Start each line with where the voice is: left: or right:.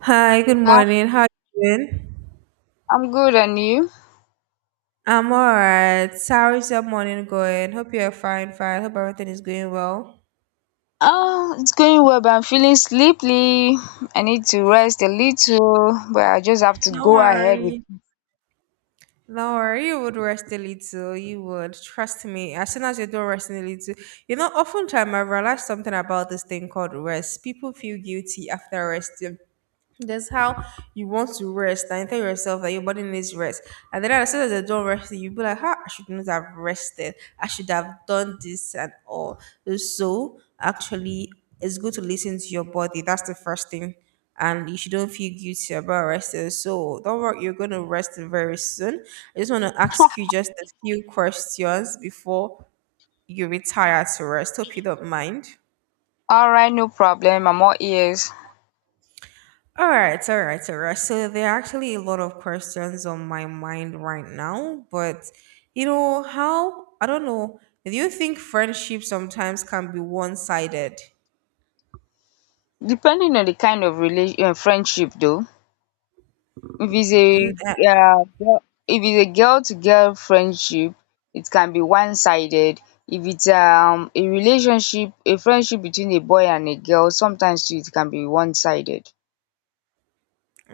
right: Hi, good
left: Hi,
right: morning. How you doing?
left: I'm good, and you?
right: I'm all right. How is your morning going? Hope you're fine. Hope everything is going well.
left: Oh, it's going well, but I'm feeling sleepy. I need to rest a little, but I just have to
right: No
left: go ahead with.
right: worry. No worry. You would rest a little. You would. Trust me. As soon as you don't rest a little, you know, oftentimes I realized something about this thing called rest. People feel guilty after rest. That's how you want to rest and tell yourself that your body needs rest. And then as soon as I don't rest, you'll be like, ah, I should not have rested. I should have done this and all. So actually, it's good to listen to your body. That's the first thing. And you shouldn't feel guilty about resting. So don't worry, you're going to rest very soon. I just want to ask you just a few questions before you retire to rest. Hope you don't mind.
left: All right, no problem. I'm all ears.
right: All right, all right, all right. So there are actually a lot of questions on my mind right now, but you know how I don't know. Do you think friendship sometimes can be one-sided?
left: Depending on the kind of friendship, though, if it's
right: Mm, uh,
left: a if it's a girl-to-girl friendship, it can be one-sided. If it's a relationship, a friendship between a boy and a girl, sometimes too, it can be one-sided.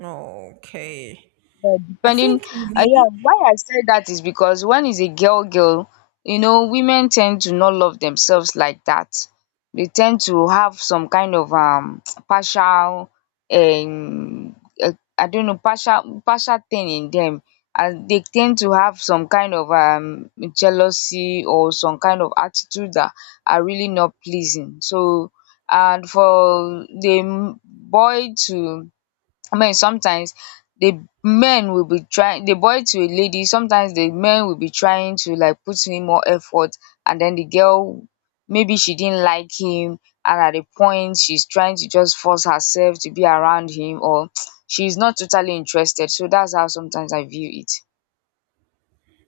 right: okay,
left: Yeah,
right: I
left: depending,
right: think
left: yeah,
right: me.
left: why I said that is because when it's a girl, girl, women tend to not love themselves like that. They tend to have some kind of partial, um, uh, I don't know, partial thing in them, and they tend to have some kind of jealousy or some kind of attitude that are really not pleasing. So, and for the boy to I mean, sometimes the men will be trying, the boy to a lady, sometimes the men will be trying to, like, put in more effort, and then the girl, maybe she didn't like him, and at a point she's trying to just force herself to be around him, or she's not totally interested. So that's how sometimes I view it.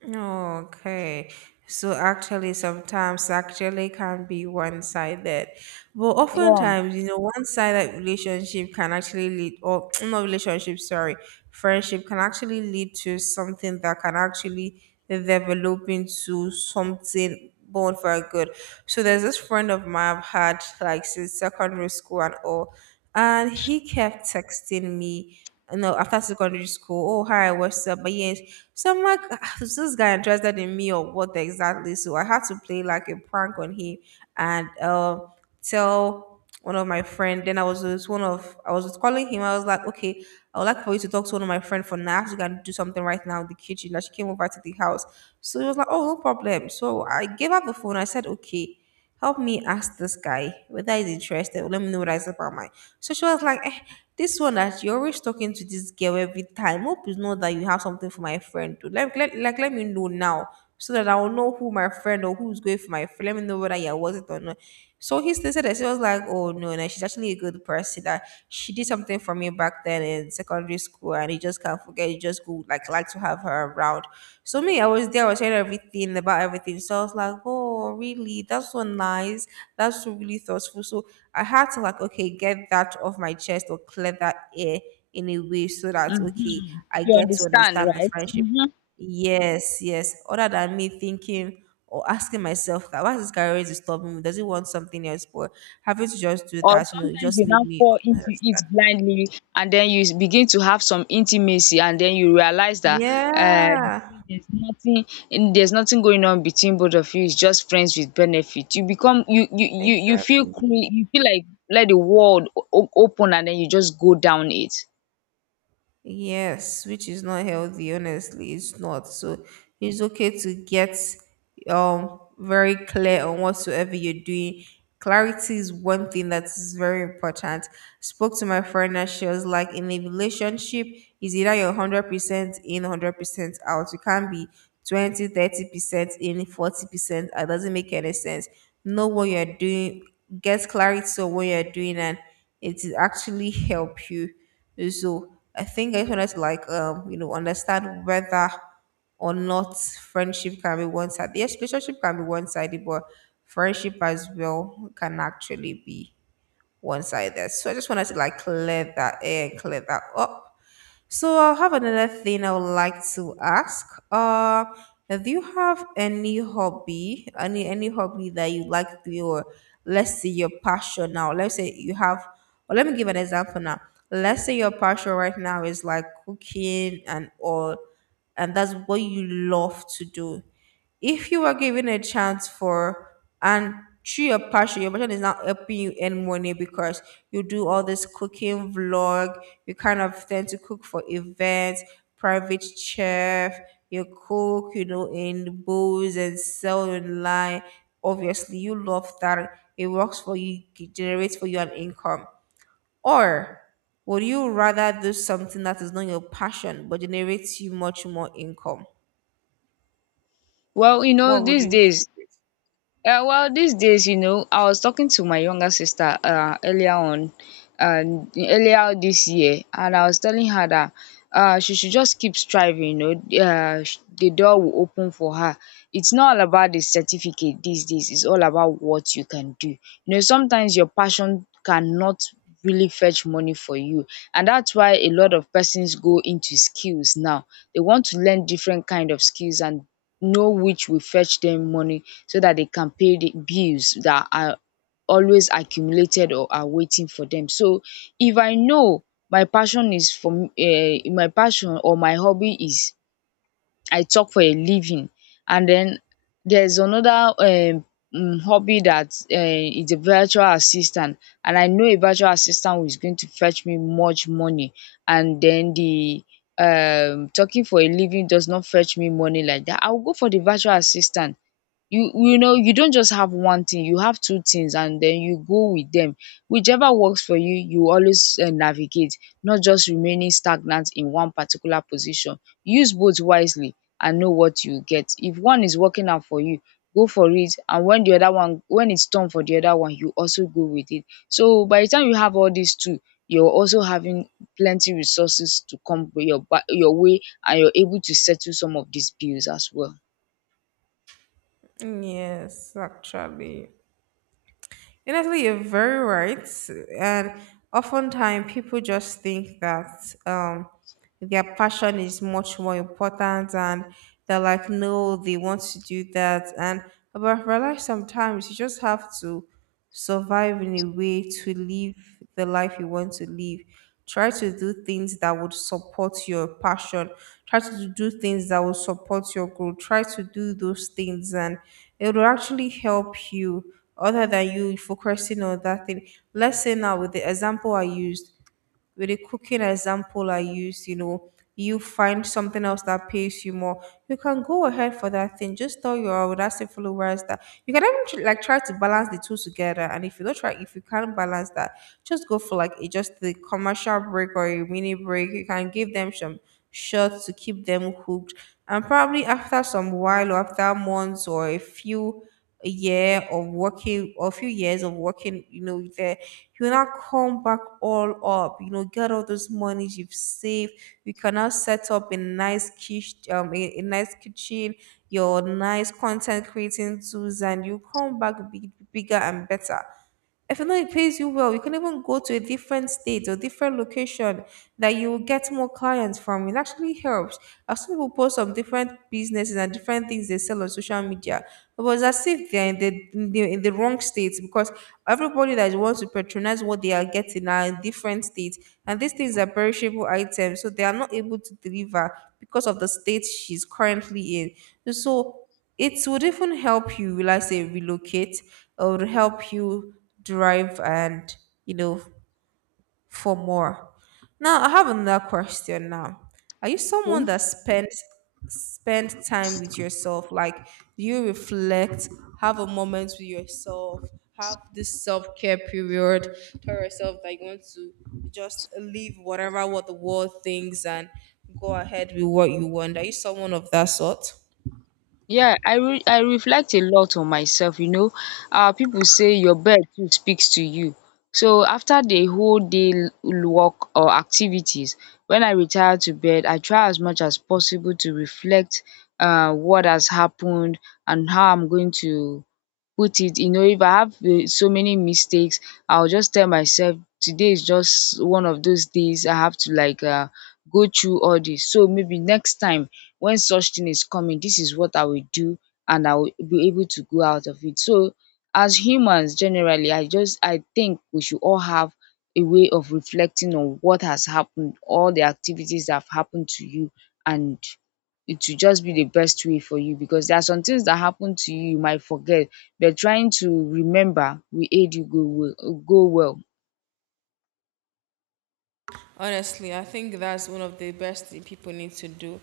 right: Okay. So actually, sometimes actually can be one-sided, but
left: Yeah.
right: oftentimes, you know, one-sided relationship can actually lead, or not relationship, sorry, friendship can actually lead to something that can actually develop into something born for good. So there's this friend of mine I've had like since secondary school and all, and he kept texting me no, after secondary school. Oh, hi, what's up? But yes, so I'm like, "Ah, is this guy interested in me or what exactly?" So I had to play like a prank on him and tell one of my friend. Then I was with one of, I was calling him. I was like, okay, I would like for you to talk to one of my friend for now. I have to go and do something right now in the kitchen. Like she came over to the house. So he was like, oh, no problem. So I gave up the phone. I said, okay, help me ask this guy whether he's interested. Let me know what I said about mine. So she was like, eh, this one that you're always talking to this girl every time. Hope you know that you have something for my friend too. Like let me know now so that I will know who my friend or who's going for my friend. Let me know whether you're worth it or not. So he still said that she was like, oh no, no, she's actually a good person. That she did something for me back then in secondary school, and he just can't forget. He just go like to have her around. So me, I was there. I was hearing everything about everything. So I was like, oh really? That's so nice. That's so really thoughtful. So I had to like, okay, get that off my chest or clear that air in a way so that okay,
left: Hmm.
right: I
left: You
right: get to
left: understand,
right: understand the
left: right?
right: friendship.
left: Hmm.
right: Yes, yes. Other than me thinking or asking myself that why is this guy always disturbing me? Does he want something else? But having to just do
left: Or
right: that, you know, it
left: sometimes
right: just
left: you
right: made
left: now
right: me
left: fall into it
right: understand.
left: blindly, and then begin to have some intimacy, and then you realize that uh you
right: Yeah,
left: see, there's nothing going on between both of you. It's just friends with benefit. You become you you you you feel
right: exactly.
left: cre- You feel like, let the world open, and then you just go down it.
right: Yes, which is not healthy, honestly, it's not. So it's okay to get very clear on whatsoever you're doing. Clarity is one thing that is very important. Spoke to my friend and she was like, in a relationship, is either you're 100% in, 100% out. You can't be 20, 30% in, 40%. It doesn't make any sense. Know what you're doing, get clarity on what you're doing, and it will actually help you. So I think I just wanted to like you know, understand whether or not friendship can be one sided. Yes, relationship can be one sided, but friendship as well can actually be one sided. So I just wanted to like clear that air and clear that up. So I have another thing I would like to ask. Do you have any hobby, any hobby that you like to do, or let's say your passion now? Let's say you have, or let me give an example now. Let's say your passion right now is like cooking and all, and that's what you love to do. If you were given a chance for and through your passion is now helping you earn money because you do all this cooking vlog, you kind of tend to cook for events, private chef, you cook, you know, in booths and sell online. Obviously, you love that. It works for you, it generates for you an income. Or would you rather do something that is not your passion but generates you much more income?
left: well you know
right: What would
left: these
right: you stick
left: days
right: with?
left: Uh, well, these days, I was talking to my younger sister, earlier on, and earlier this year, and I was telling her that she should just keep striving. The door will open for her. It's not all about the certificate these days. It's all about what you can do. Sometimes your passion cannot really fetch money for you, and that's why a lot of persons go into skills now. They want to learn different kind of skills and know which will fetch them money, so that they can pay the bills that are always accumulated or are waiting for them. So if I know my passion is for um my passion or my hobby is, I talk for a living. And then there's another hobby that is a virtual assistant, and I know a virtual assistant who is going to fetch me much money, and then the talking for a living does not fetch me money like that, I will go for the virtual assistant. You know you don't just have one thing, you have two things, and then you go with them, whichever works for you. You always, navigate, not just remaining stagnant in one particular position. Use both wisely and know what you get. If one is working out for you, go for it, and when the other one, when it's time for the other one, you also go with it. So by the time you have all these two, you're also having plenty resources to come your your way, and you're able to settle some of these bills as well.
right: Yes, actually, honestly, you're very right. And oftentimes, people just think that their passion is much more important, and they're like, no, they want to do that. And but I've sometimes you just have to survive in a way to live the life you want to live. Try to do things that would support your passion. Try to do things that will support your growth. Try to do those things, and it will actually help you other than you focusing on that thing. Let's say now, with the example I used, with a cooking example I use, you know, you find something else that pays you more, you can go ahead for that thing. Just tell your audacity followers that you can even like try to balance the two together. And if you don't try, if you can't balance that, just go for like a, just the commercial break or a mini break. You can give them some shots to keep them hooked. And probably after some while or after months or a few a year of working or a few years of working, you know, there you will not come back all up. You know, get all those monies you've saved. You can now set up a nice kitchen, a nice kitchen, your nice content creating tools, and you come back big, bigger and better. If you know it pays you well, you can even go to a different state or different location that you will get more clients from. It actually helps. I've seen people post some different businesses and different things they sell on social media. It was as if they're in the, in the in the wrong state because everybody that wants to patronize what they are getting are in different states, and these things are perishable items, so they are not able to deliver because of the state she's currently in. So it would even help you, will I say, relocate, or help you drive and you know for more. Now, I have another question now. Are you someone that spend time with yourself? Like, do you reflect, have a moment with yourself, have this self-care period, tell yourself that you want to just leave whatever what the world thinks and go ahead with what you want? Are you someone of that sort?
left: Yeah, I reflect a lot on myself. Ah, people say your bed too speaks to you. So after the whole day work or activities, when I retire to bed, I try as much as possible to reflect what has happened and how I'm going to put it. If I have so many mistakes, I'll just tell myself today is just one of those days. I have to, like, go through all this, so maybe next time when such thing is coming, this is what I will do, and I will be able to go out of it. So as humans generally, I think we should all have a way of reflecting on what has happened, all the activities that have happened to you, and it will just be the best way for you, because there are some things that happen to you you might forget, but trying to remember will aid you go well, go well.
right: Honestly, I think that's one of the best thing people need to do.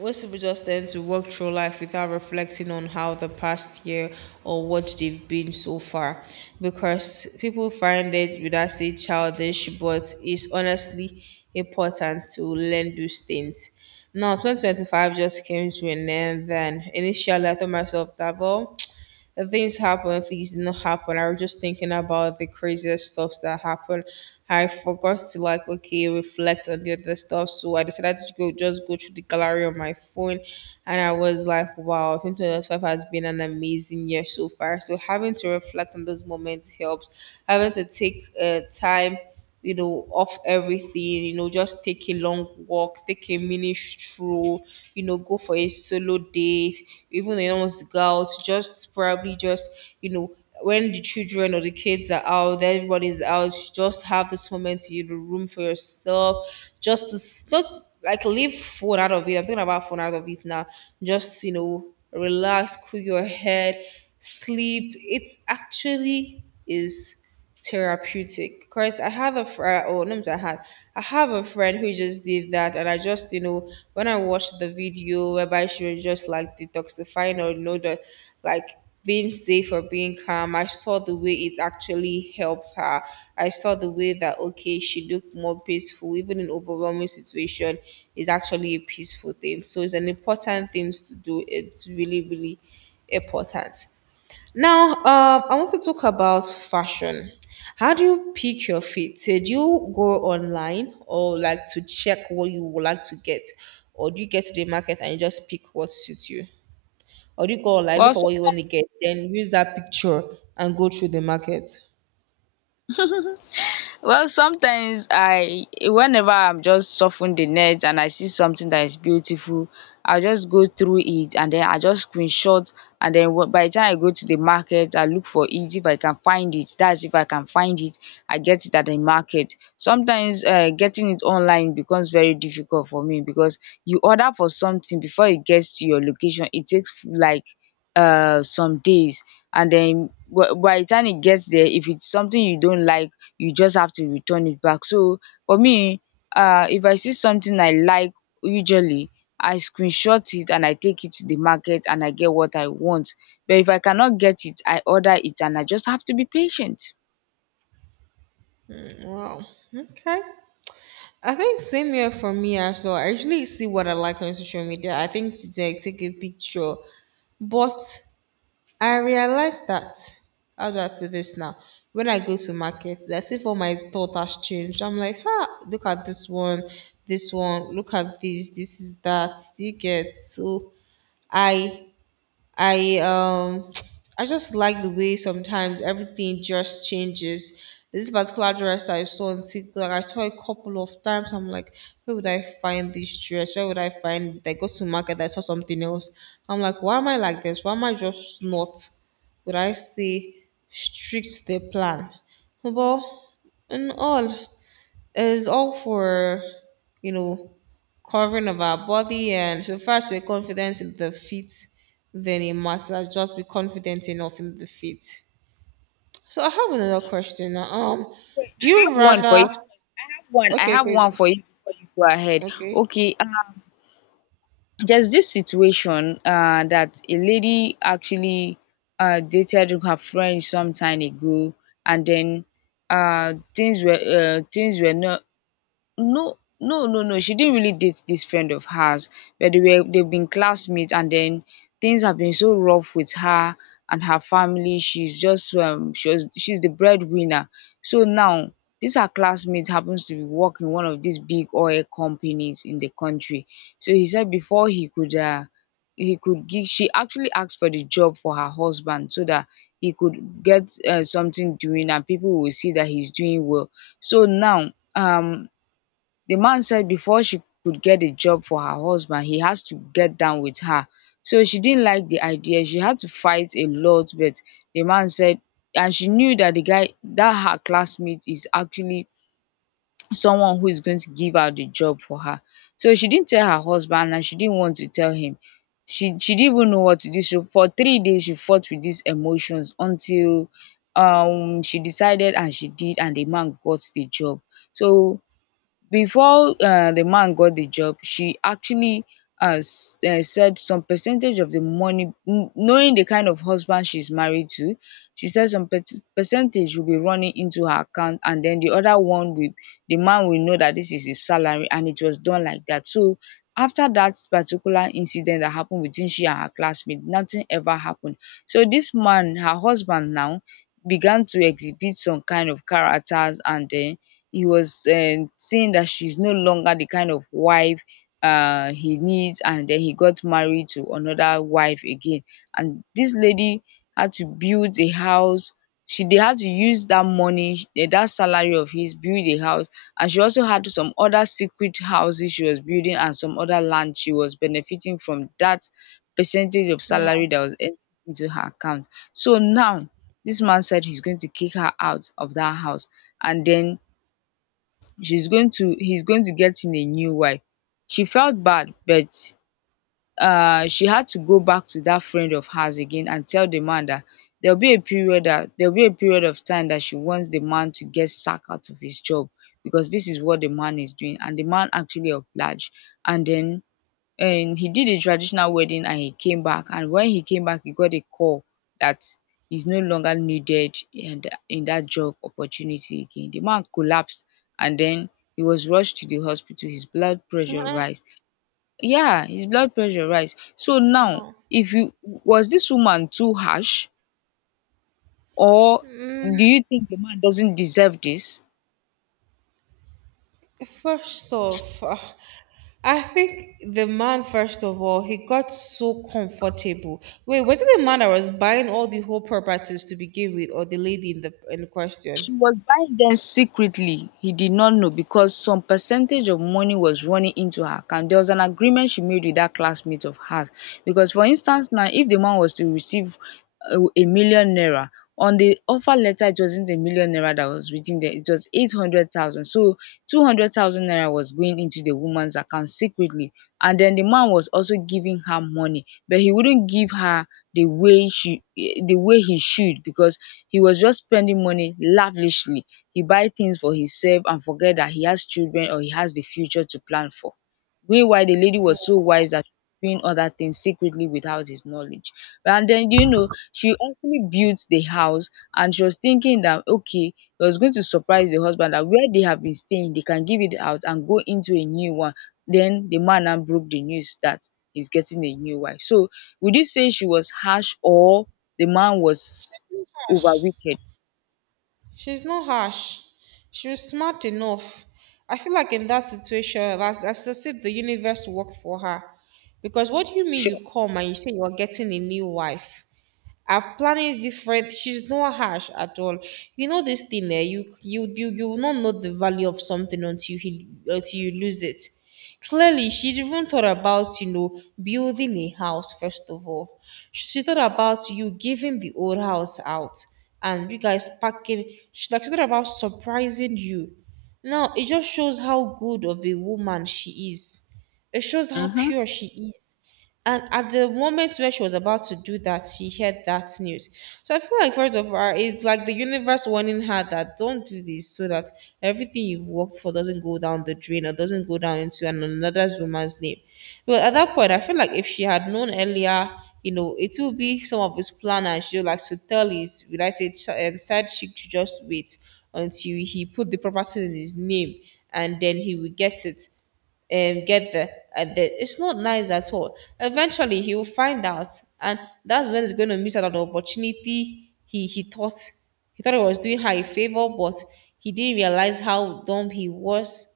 right: Most people just tend to walk through life without reflecting on how the past year or what they've been so far because people find it, would I say, childish, but it's honestly important to learn those things. Now, 2025 just came to an end, then initially I thought myself that, well, if things happen, things didn't happen. I was just thinking about the craziest stuff that happened. I forgot to like okay reflect on the other stuff, so I decided to go just go through the gallery on my phone, and I was like, wow, 2025 has been an amazing year so far. So having to reflect on those moments helps. Having to take time you know, off everything, you know, just take a long walk, take a mini stroll, you know, go for a solo date, even if you don't want to go out, just probably just, you know, when the children or the kids are out, everybody's out, you just have this moment, you know, room for yourself, just this, just like leave phone out of it. I'm thinking about phone out of it now. Just, you know, relax, cool your head, sleep. It actually is therapeutic because I have a friend, oh, not I had, I have a friend who just did that, and I just, you know, when I watched the video whereby she was just like detoxifying or, you know, the like being safe or being calm, I saw the way it actually helped her. I saw the way that, okay, she looked more peaceful, even in overwhelming situation, is actually a peaceful thing. So it's an important thing to do. It's really, really important. Now, I want to talk about fashion. How do you pick your fit? Do you go online or like to check what you would like to get? Or do you get to the market and you just pick what suits you? Or do you go online, look
left: Well
right: for what you want to get, then use that picture and go through the market?
left: Well, sometimes I whenever I'm just surfing the net and I see something that is beautiful, I'll just go through it and then I just screenshot, and then by the time I go to the market I look for it, if I can find it. That's if I can find it, I get it at the market. Sometimes getting it online becomes very difficult for me, because you order for something, before it gets to your location it takes like some days, and then by the time it gets there, if it's something you don't like, you just have to return it back. So for me, if I see something I like, usually I screenshot it and I take it to the market and I get what I want. But if I cannot get it, I order it and I just have to be patient.
right: Wow. Okay. I think same here for me as well. I usually see what I like on social media. I think today I take a picture. But I realized that, how do I put this now? When I go to market, that's if all my thought has changed. I'm like, ah, look at this one, look at this, this is that. Do you get? So I I I just like the way sometimes everything just changes. This particular dress I saw on TikTok, I saw a couple of times. I'm like, where would I find this dress? Where would I find it? I go to market, I saw something else. I'm like, why am I like this? Why am I just not? Would I stay strict to the plan? But in all is all for you know covering of our body, and so first we're confident in the feet, then it matters just be confident enough in the feet. So I have another question now.
left: Wait,
right: Do
left: I have
right: you
left: one for
right: rather...
left: you. One. I
right: Okay,
left: have
right: okay,
left: one for you before you go ahead.
right: okay.
left: Okay, there's this situation that a lady actually dated her friend some time ago, and then things were not. No, no, no, no, she didn't really date this friend of hers, but they've been classmates, and then things have been so rough with her and her family. She's just she's the breadwinner. So now, this, her classmate, happens to be work in one of these big oil companies in the country. So he said, before he could give she actually asked for the job for her husband, so that he could get something doing, and people will see that he's doing well. So now, the man said, before she could get a job for her husband, he has to get down with her. So she didn't like the idea. She had to fight a lot, but the man said, and she knew that the guy, that her classmate, is actually someone who is going to give her the job for her. So she didn't tell her husband and she didn't want to tell him. She didn't even know what to do. So for 3 days, she fought with these emotions until she decided and she did, and the man got the job. So before the man got the job, she actually said some percentage of the money, knowing the kind of husband she's married to. She said some percentage will be running into her account, and then the other one will, the man will know that this is his salary, and it was done like that. So after that particular incident that happened between she and her classmate, nothing ever happened. So this man, her husband now, began to exhibit some kind of characters, and then he was, saying that she's no longer the kind of wife he needs, and then he got married to another wife again. And this lady had to build a house. She they had to use that money, that salary of his, build a house. And she also had some other secret houses she was building, and some other land she was benefiting from, that percentage of
right: Wow.
left: salary that was entered into her account. So now, this man said he's going to kick her out of that house, and then she's going to he's going to get in a new wife. She felt bad, but she had to go back to that friend of hers again and tell the man that there will be a period of time that she wants the man to get sacked out of his job, because this is what the man is doing, and the man actually obliged. And then, and he did a traditional wedding, and he came back, and when he came back he got a call that he's no longer needed in that job opportunity again. The man collapsed, and then he was rushed to the hospital. His blood pressure rise. Yeah, his blood pressure rise. So now,
right: Wow.
left: if you was this woman, too harsh? Or do you think the man doesn't deserve this?
right: First off, I think the man, first of all, he got so comfortable. Wait, was it the man that was buying all the whole properties to begin with, or the lady in question?
left: She was buying them secretly. He did not know because some percentage of money was running into her account. There was an agreement she made with that classmate of hers. Because, for instance, now if the man was to receive a million naira, on the offer letter, it wasn't a million naira that was written there, it was 800,000. So, 200,000 naira was going into the woman's account secretly. And then the man was also giving her money, but he wouldn't give her the way she the way he should because he was just spending money lavishly. He buy things for himself and forget that he has children or he has the future to plan for. Meanwhile, the lady was so wise that she was doing other things secretly without his knowledge. And then, she actually built the house and she was thinking that, okay, he was going to surprise the husband that where they have been staying, they can give it out and go into a new one. Then the man now broke the news that he's getting a new wife. So would you say she was harsh or the man was over wicked.
right: She's not harsh. She was smart enough. I feel like in that situation, that's as if the universe worked for her. Because what do you mean
left: Sure.
right: you come and you say you're getting a new wife? I've planned it different. She's not harsh at all. You know this thing there. You will not know the value of something until you lose it. Clearly, she even thought about, you know, building a house first of all. She thought about you giving the old house out and you guys packing. She thought about surprising you. Now it just shows how good of a woman she is. It shows how
left: Mm-hmm.
right: pure she is. And at the moment where she was about to do that, she heard that news. So I feel like part of her is like the universe warning her that don't do this, so that everything you've worked for doesn't go down the drain or doesn't go down into another woman's name. But at that point, I feel like if she had known earlier, you know, it would be some of his plan and she like to tell his, will I say, side chick to just wait until he put the property in his name and then he will get it, get there at the... It's not nice at all. Eventually he will find out, and that's when he's going to miss out on the opportunity. He he thought he thought he was doing her a favor, but he didn't realize how dumb he was.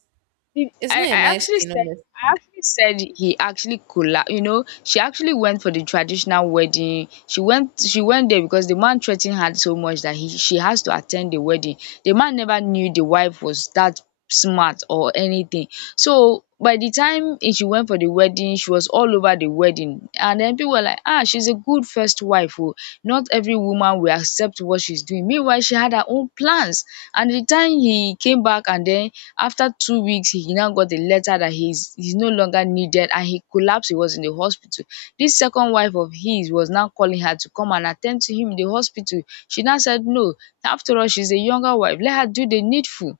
left: I,
right: It's
left: I
right: not a nice
left: actually
right: thing,
left: said I
right: honestly.
left: actually said he actually she actually went for the traditional wedding. She went there because the man threatened her so much that he she has to attend the wedding. The man never knew the wife was that smart or anything. So by the time she went for the wedding. She was all over the wedding. And then people were like, ah, she's a good first wife. Oh. Not every woman will accept what she's doing. Meanwhile, she had her own plans. And the time he came back, and then after 2 weeks, he now got the letter that he's no longer needed and he collapsed. He was in the hospital. This second wife of his was now calling her to come and attend to him in the hospital. She now said no. After all, she's a younger wife. Let her do the needful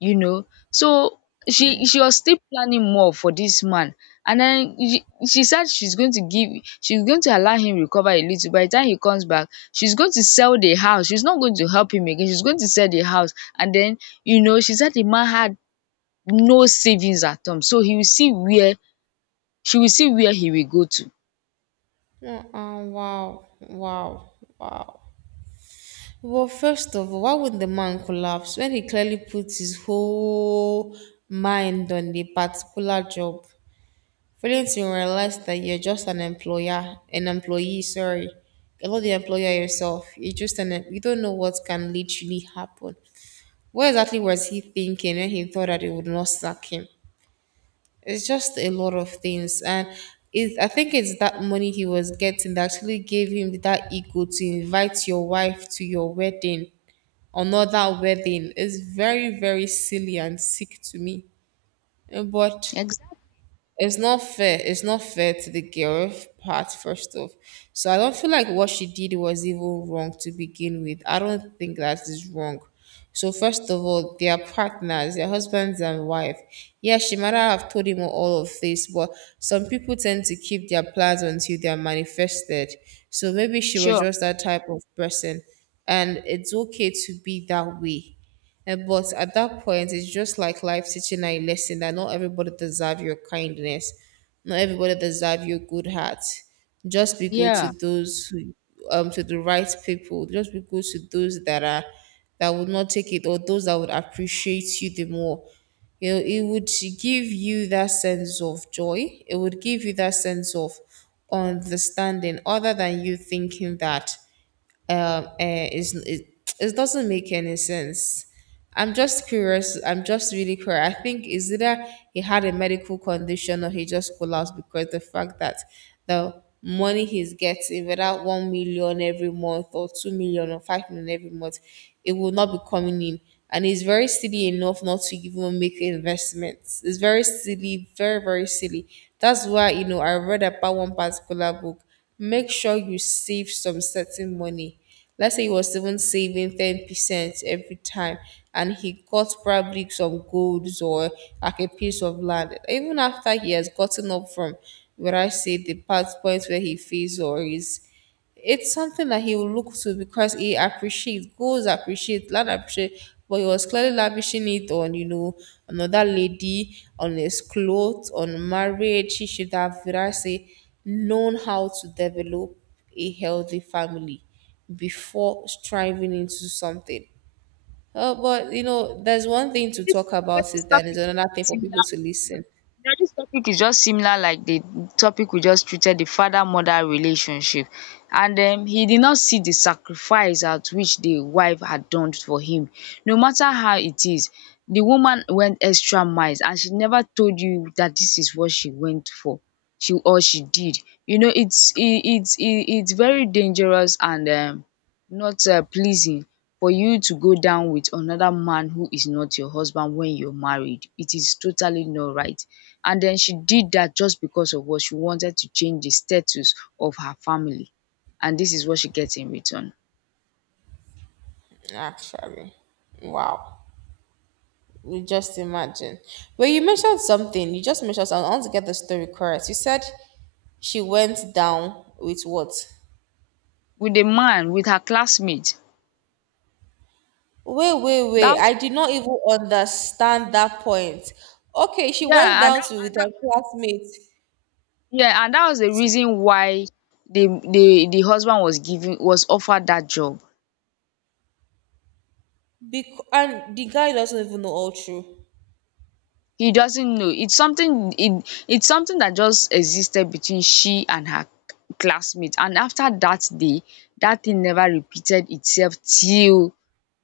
left: you know. So
right: Yeah.
left: she was still planning more for this man. And then she said she's going to give she's going to allow him recover a little. By the time he comes back, she's going to sell the house. She's not going to help him again. She's going to sell the house. And then, you know, she said the man had no savings at home, so he will see where she will see where he will go to.
right: Wow, wow, wow. Well, first of all, why would the man collapse when he clearly put his whole mind on the particular job? Failing to realize that you're just an employer, an employee, sorry. You're not the employer yourself. You're just an, you don't know what can literally happen. What exactly was he thinking when he thought that it would not sack him? It's just a lot of things. And it, I think it's that money he was getting that actually gave him that ego to invite your wife to your wedding, another wedding. It's very, very silly and sick to me. Eh, but
left: Exactly.
right: it's not fair. It's not fair to the girl part, first off. So I don't feel like what she did was even wrong to begin with. I don't think that is wrong. So first of all, they are partners, their husbands and wife. Yeah, she might not have told him all of this, but some people tend to keep their plans until they are manifested. So maybe she was
left: Sure.
right: just that type of person, and it's okay to be that way. But at that point, it's just like life teaching a lesson that not everybody deserve your kindness, not everybody deserve your good heart. Just be good to
left: Yeah.
right: those who, to the right people. Just be good to those that are that would not take it, or those that would appreciate you the more. You know, it would give you that sense of joy. It would give you that sense of understanding, other than you thinking that um, eh, it's, it, it doesn't make any sense. I'm just curious. I'm just really curious. I think is either he had a medical condition, or he just collapsed because the fact that the money he's getting, without 1 million every month, or 2 million, or 5 million every month, it will not be coming in. And he's very silly enough not to even make investments. It's very silly, very, very silly. That's why, you know, I read about one particular book. Make sure you save some certain money. Let's say he was even saving 10% every time, and he got probably some golds or like a piece of land. Even after he has gotten up from, where I say, the part point where he feels or is, it's something that he will look to because he appreciates, goals appreciate, land appreciate, but he was clearly lavishing it on, you know, another lady, on his clothes, on marriage. He should have, would I say, known how to develop a healthy family before striving into something. But you know, there's one thing to
left: this
right: talk
left: You know
right: about
left: this
right: it, and there's
left: topic is
right: another
left: just
right: thing for people
left: similar
right: to
left: you know
right: listen.
left: this topic is just similar like the topic we just treated, the father mother relationship. And he did not see the sacrifice at which the wife had done for him. No matter how it is, the woman went extra miles and she never told you that this is what she went for, she or she did. You know, it's very dangerous and not pleasing for you to go down with another man who is not your husband when you're married. It is totally not right. And then she did that just because of what she wanted to change the status of her family. And this is what she gets in return.
right: Actually, wow. You just imagine. But you mentioned something. You just mentioned something. I want to get the story correct. You said she went down with what?
left: With a man, with her classmate.
right: Wait, wait, wait.
left: That was
right: I did not even understand that point. Okay, she went
left: yeah, and
right: down to with her classmate
left: yeah, and that was the
right: to
left: reason why the husband was given, was offered that job.
right: be, and the guy doesn't even know all true.
left: He doesn't know. It's it's something that just existed between she and her classmate. And after that day, that thing never repeated itself till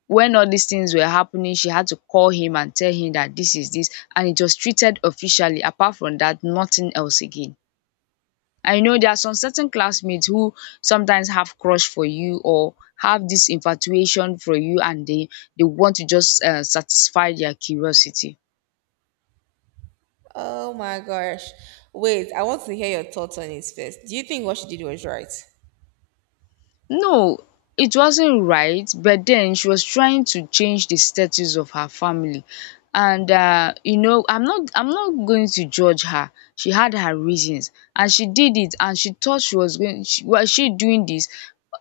left: when all these things were happening. She had to call him and tell him that this is this, and it was treated officially. Apart from that, nothing else again. I know there are some certain classmates who sometimes have crush for you or have this infatuation for you, and they want to just satisfy their curiosity.
right: Oh my gosh. Wait, I want to hear your thoughts on it first. Do you think what she did was right?
left: No, it wasn't right, but then she was trying to change the status of her family. And you know, I'm not going to judge her. She had her reasons and she did it, and she thought she was going was she doing this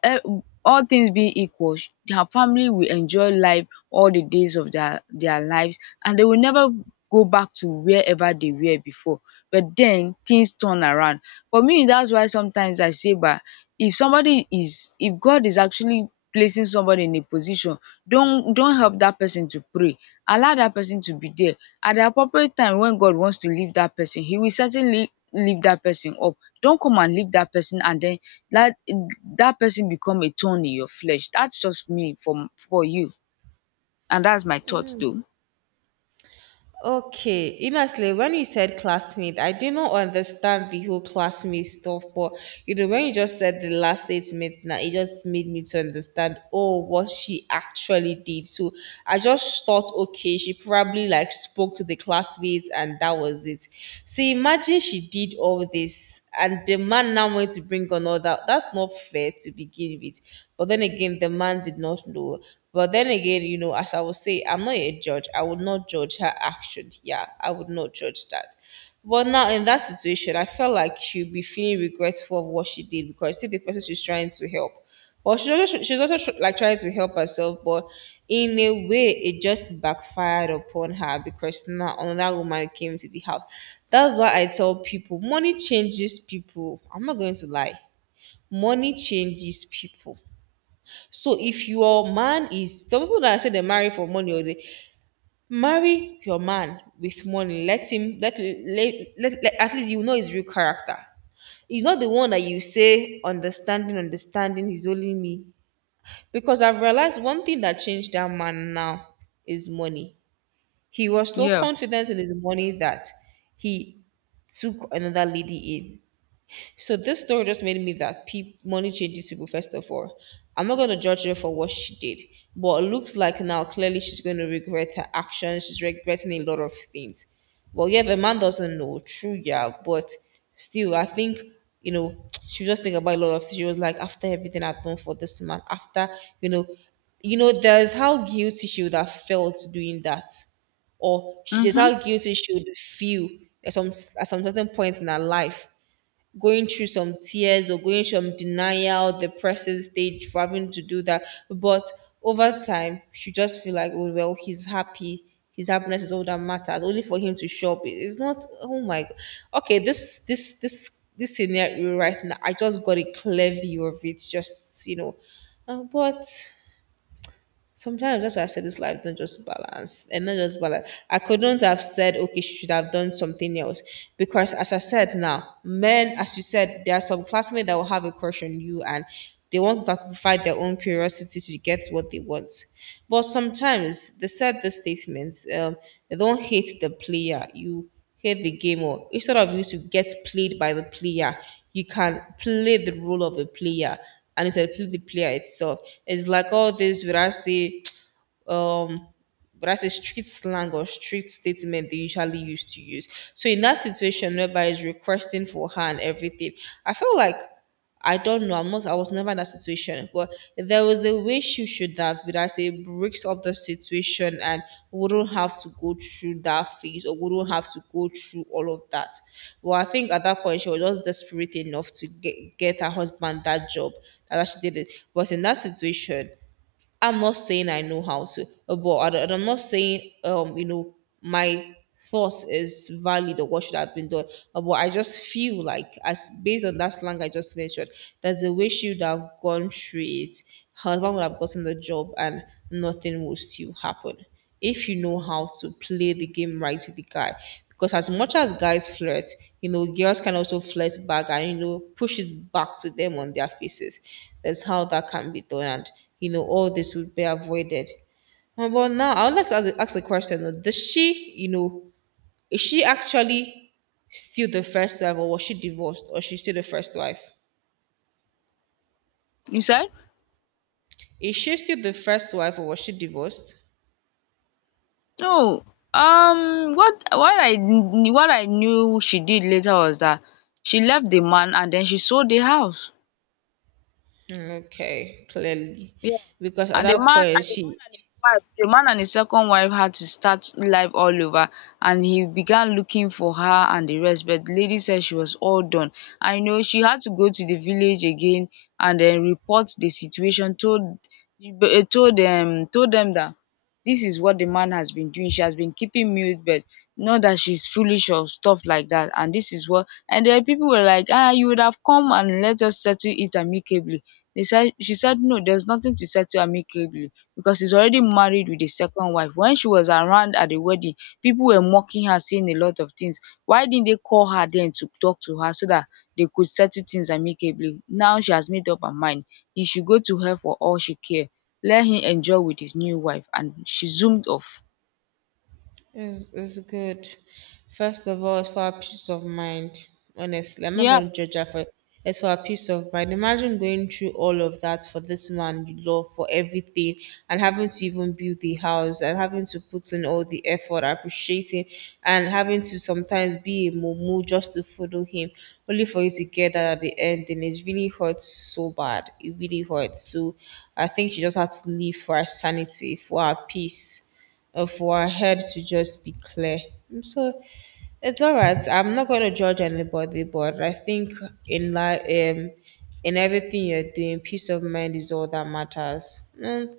left: eh, all things being equal, her family will enjoy life all the days of their lives, and they will never go back to wherever they were before. But then things turn around. For me, that's why sometimes I say bah, if somebody is, if God is actually placing somebody in a position, don't help that person to pray. Allow that person to be there. At the appropriate time when God wants to leave that person, he will certainly lift that person up. Don't come and lift that person and then let that person become a thorn in your flesh. That's just me for you. And that's my thoughts though.
right: Okay, honestly, when you said classmate, I did not understand the whole classmate stuff, but you know, when you just said the last statement, now it just made me to understand, oh, what she actually did. So I just thought, okay, she probably like spoke to the classmates and that was it. So imagine she did all this and the man now went to bring another. That's not fair to begin with. But then again, the man did not know. But then again, you know, as I would say, I'm not a judge. I would not judge her action. Yeah, I would not judge that. But now in that situation, I felt like she'd be feeling regretful of what she did because see the person she's trying to help. But she's also, like trying to help herself, but in a way, it just backfired upon her because now another woman came to the house. That's why I tell people money changes people. I'm not going to lie, money changes people. So if your man is some people that say they marry for money, or they marry your man with money, let him let let, let, let- at least you know his real character. He's not the one that you say understanding, understanding is only me. Because I've realized one thing that changed that man now is money. He was so
left: Yeah.
right: confident in his money that he took another lady in. So this story just made me that money changes people. First of all, I'm not going to judge her for what she did, but it looks like now clearly she's going to regret her actions. She's regretting a lot of things. Well, yeah, the man doesn't know. True, yeah, but still, I think you know she was just thinking about a lot of things. She was like, after everything I've done for this man, after you know, you know, there's how guilty she would have felt doing that, or she just
left: Mm-hmm.
right: how guilty she would feel at some certain point in her life, going through some tears or going from denial, depressive stage for having to do that. But over time, she just feel like, oh well, he's happy. His happiness is all that matters. Only for him to show up. It's not. Oh my god. Okay, this scenario right now, I just got a clear view of it. But sometimes that's why I said this life not just balance and not just balance. I couldn't have said okay, she should have done something else because, as I said now, men, as you said, there are some classmates that will have a crush on you, and they want to satisfy their own curiosity to get what they want. But sometimes they said the statement, they don't hate the player, you hate the game, or instead of you to get played by the player, you can play the role of a player and instead play the player itself. It's like all this, would I say, but that's a street slang or street statement they usually used to use. So in that situation whereby it's requesting for her and everything, I feel like I don't know, I was never in that situation. But there was a way she should have, but I say breaks up the situation and wouldn't have to go through that phase or wouldn't have to go through all of that. Well, I think at that point she was just desperate enough to get her husband that job. That's why she did it. But in that situation, I'm not saying I know how to, but I don't- and I'm not saying my thoughts is valid or what should have been done. But I just feel like as based on that slang I just mentioned, there's a way she would have gone through it. Her husband would have gotten the job and nothing would still happen if you know how to play the game right with the guy. Because as much as guys flirt, you know, girls can also flirt back and you know push it back to them on their faces. That's how that can be done, and you know all this would be avoided. But now I would like to ask a question though. Does she, you know, is she actually still the first wife, or was she divorced, or is she still the first wife?
left: You said?
right: Is she still the first wife, or was she divorced?
left: No, what what I knew she did later was that she left the man and then she sold the house.
right: Hmm. Okay, clearly,
left: Yeah.
right: because at
left: And the
right: that
left: man
right: point
left: and the man
right: she
left: and his wife the man and his second wife had to start life all over, and he began looking for her and the rest. But the lady said she was all done. I know she had to go to the village again and then report the situation, told told them that this is what the man has been doing. She has been keeping mute, but not that she's foolish or stuff like that. And this is what, and then people were like, ah, you would have come and let us settle it amicably. They said, she said no, there's nothing to settle amicably because he's already married with a second wife. When she was around at the wedding, people were mocking her, saying a lot of things. Why didn't they call her then to talk to her so that they could settle things amicably? Now she has made up her mind. He should go to her for all she cares. Let him enjoy with his new wife. And she zoomed off.
right: It's good. First of all, it's for our peace of mind. Honestly, I'm not
left: Yeah.
right: going to judge her for it. It's for our peace of mind. Imagine going through all of that for this man you love, for everything, and having to even build the house, and having to put in all the effort, appreciating, and having to sometimes be a mumu just to follow him, only for you to get that at the end. And it really hurts so bad. It really hurts. So I think she just had to leave for her sanity, for her peace or for our heads to just be clear. Mm. So it's all right. I'm not going to judge anybody, but I think in life, in everything you're doing, peace of mind is all that matters. And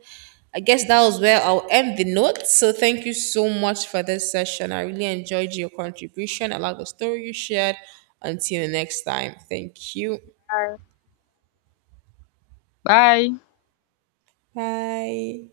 right: I guess that was where I'll end the note. So thank you so much for this session. I really enjoyed your contribution. I like the story you shared. Until next time, thank you.
left: Bye.
right: Bye.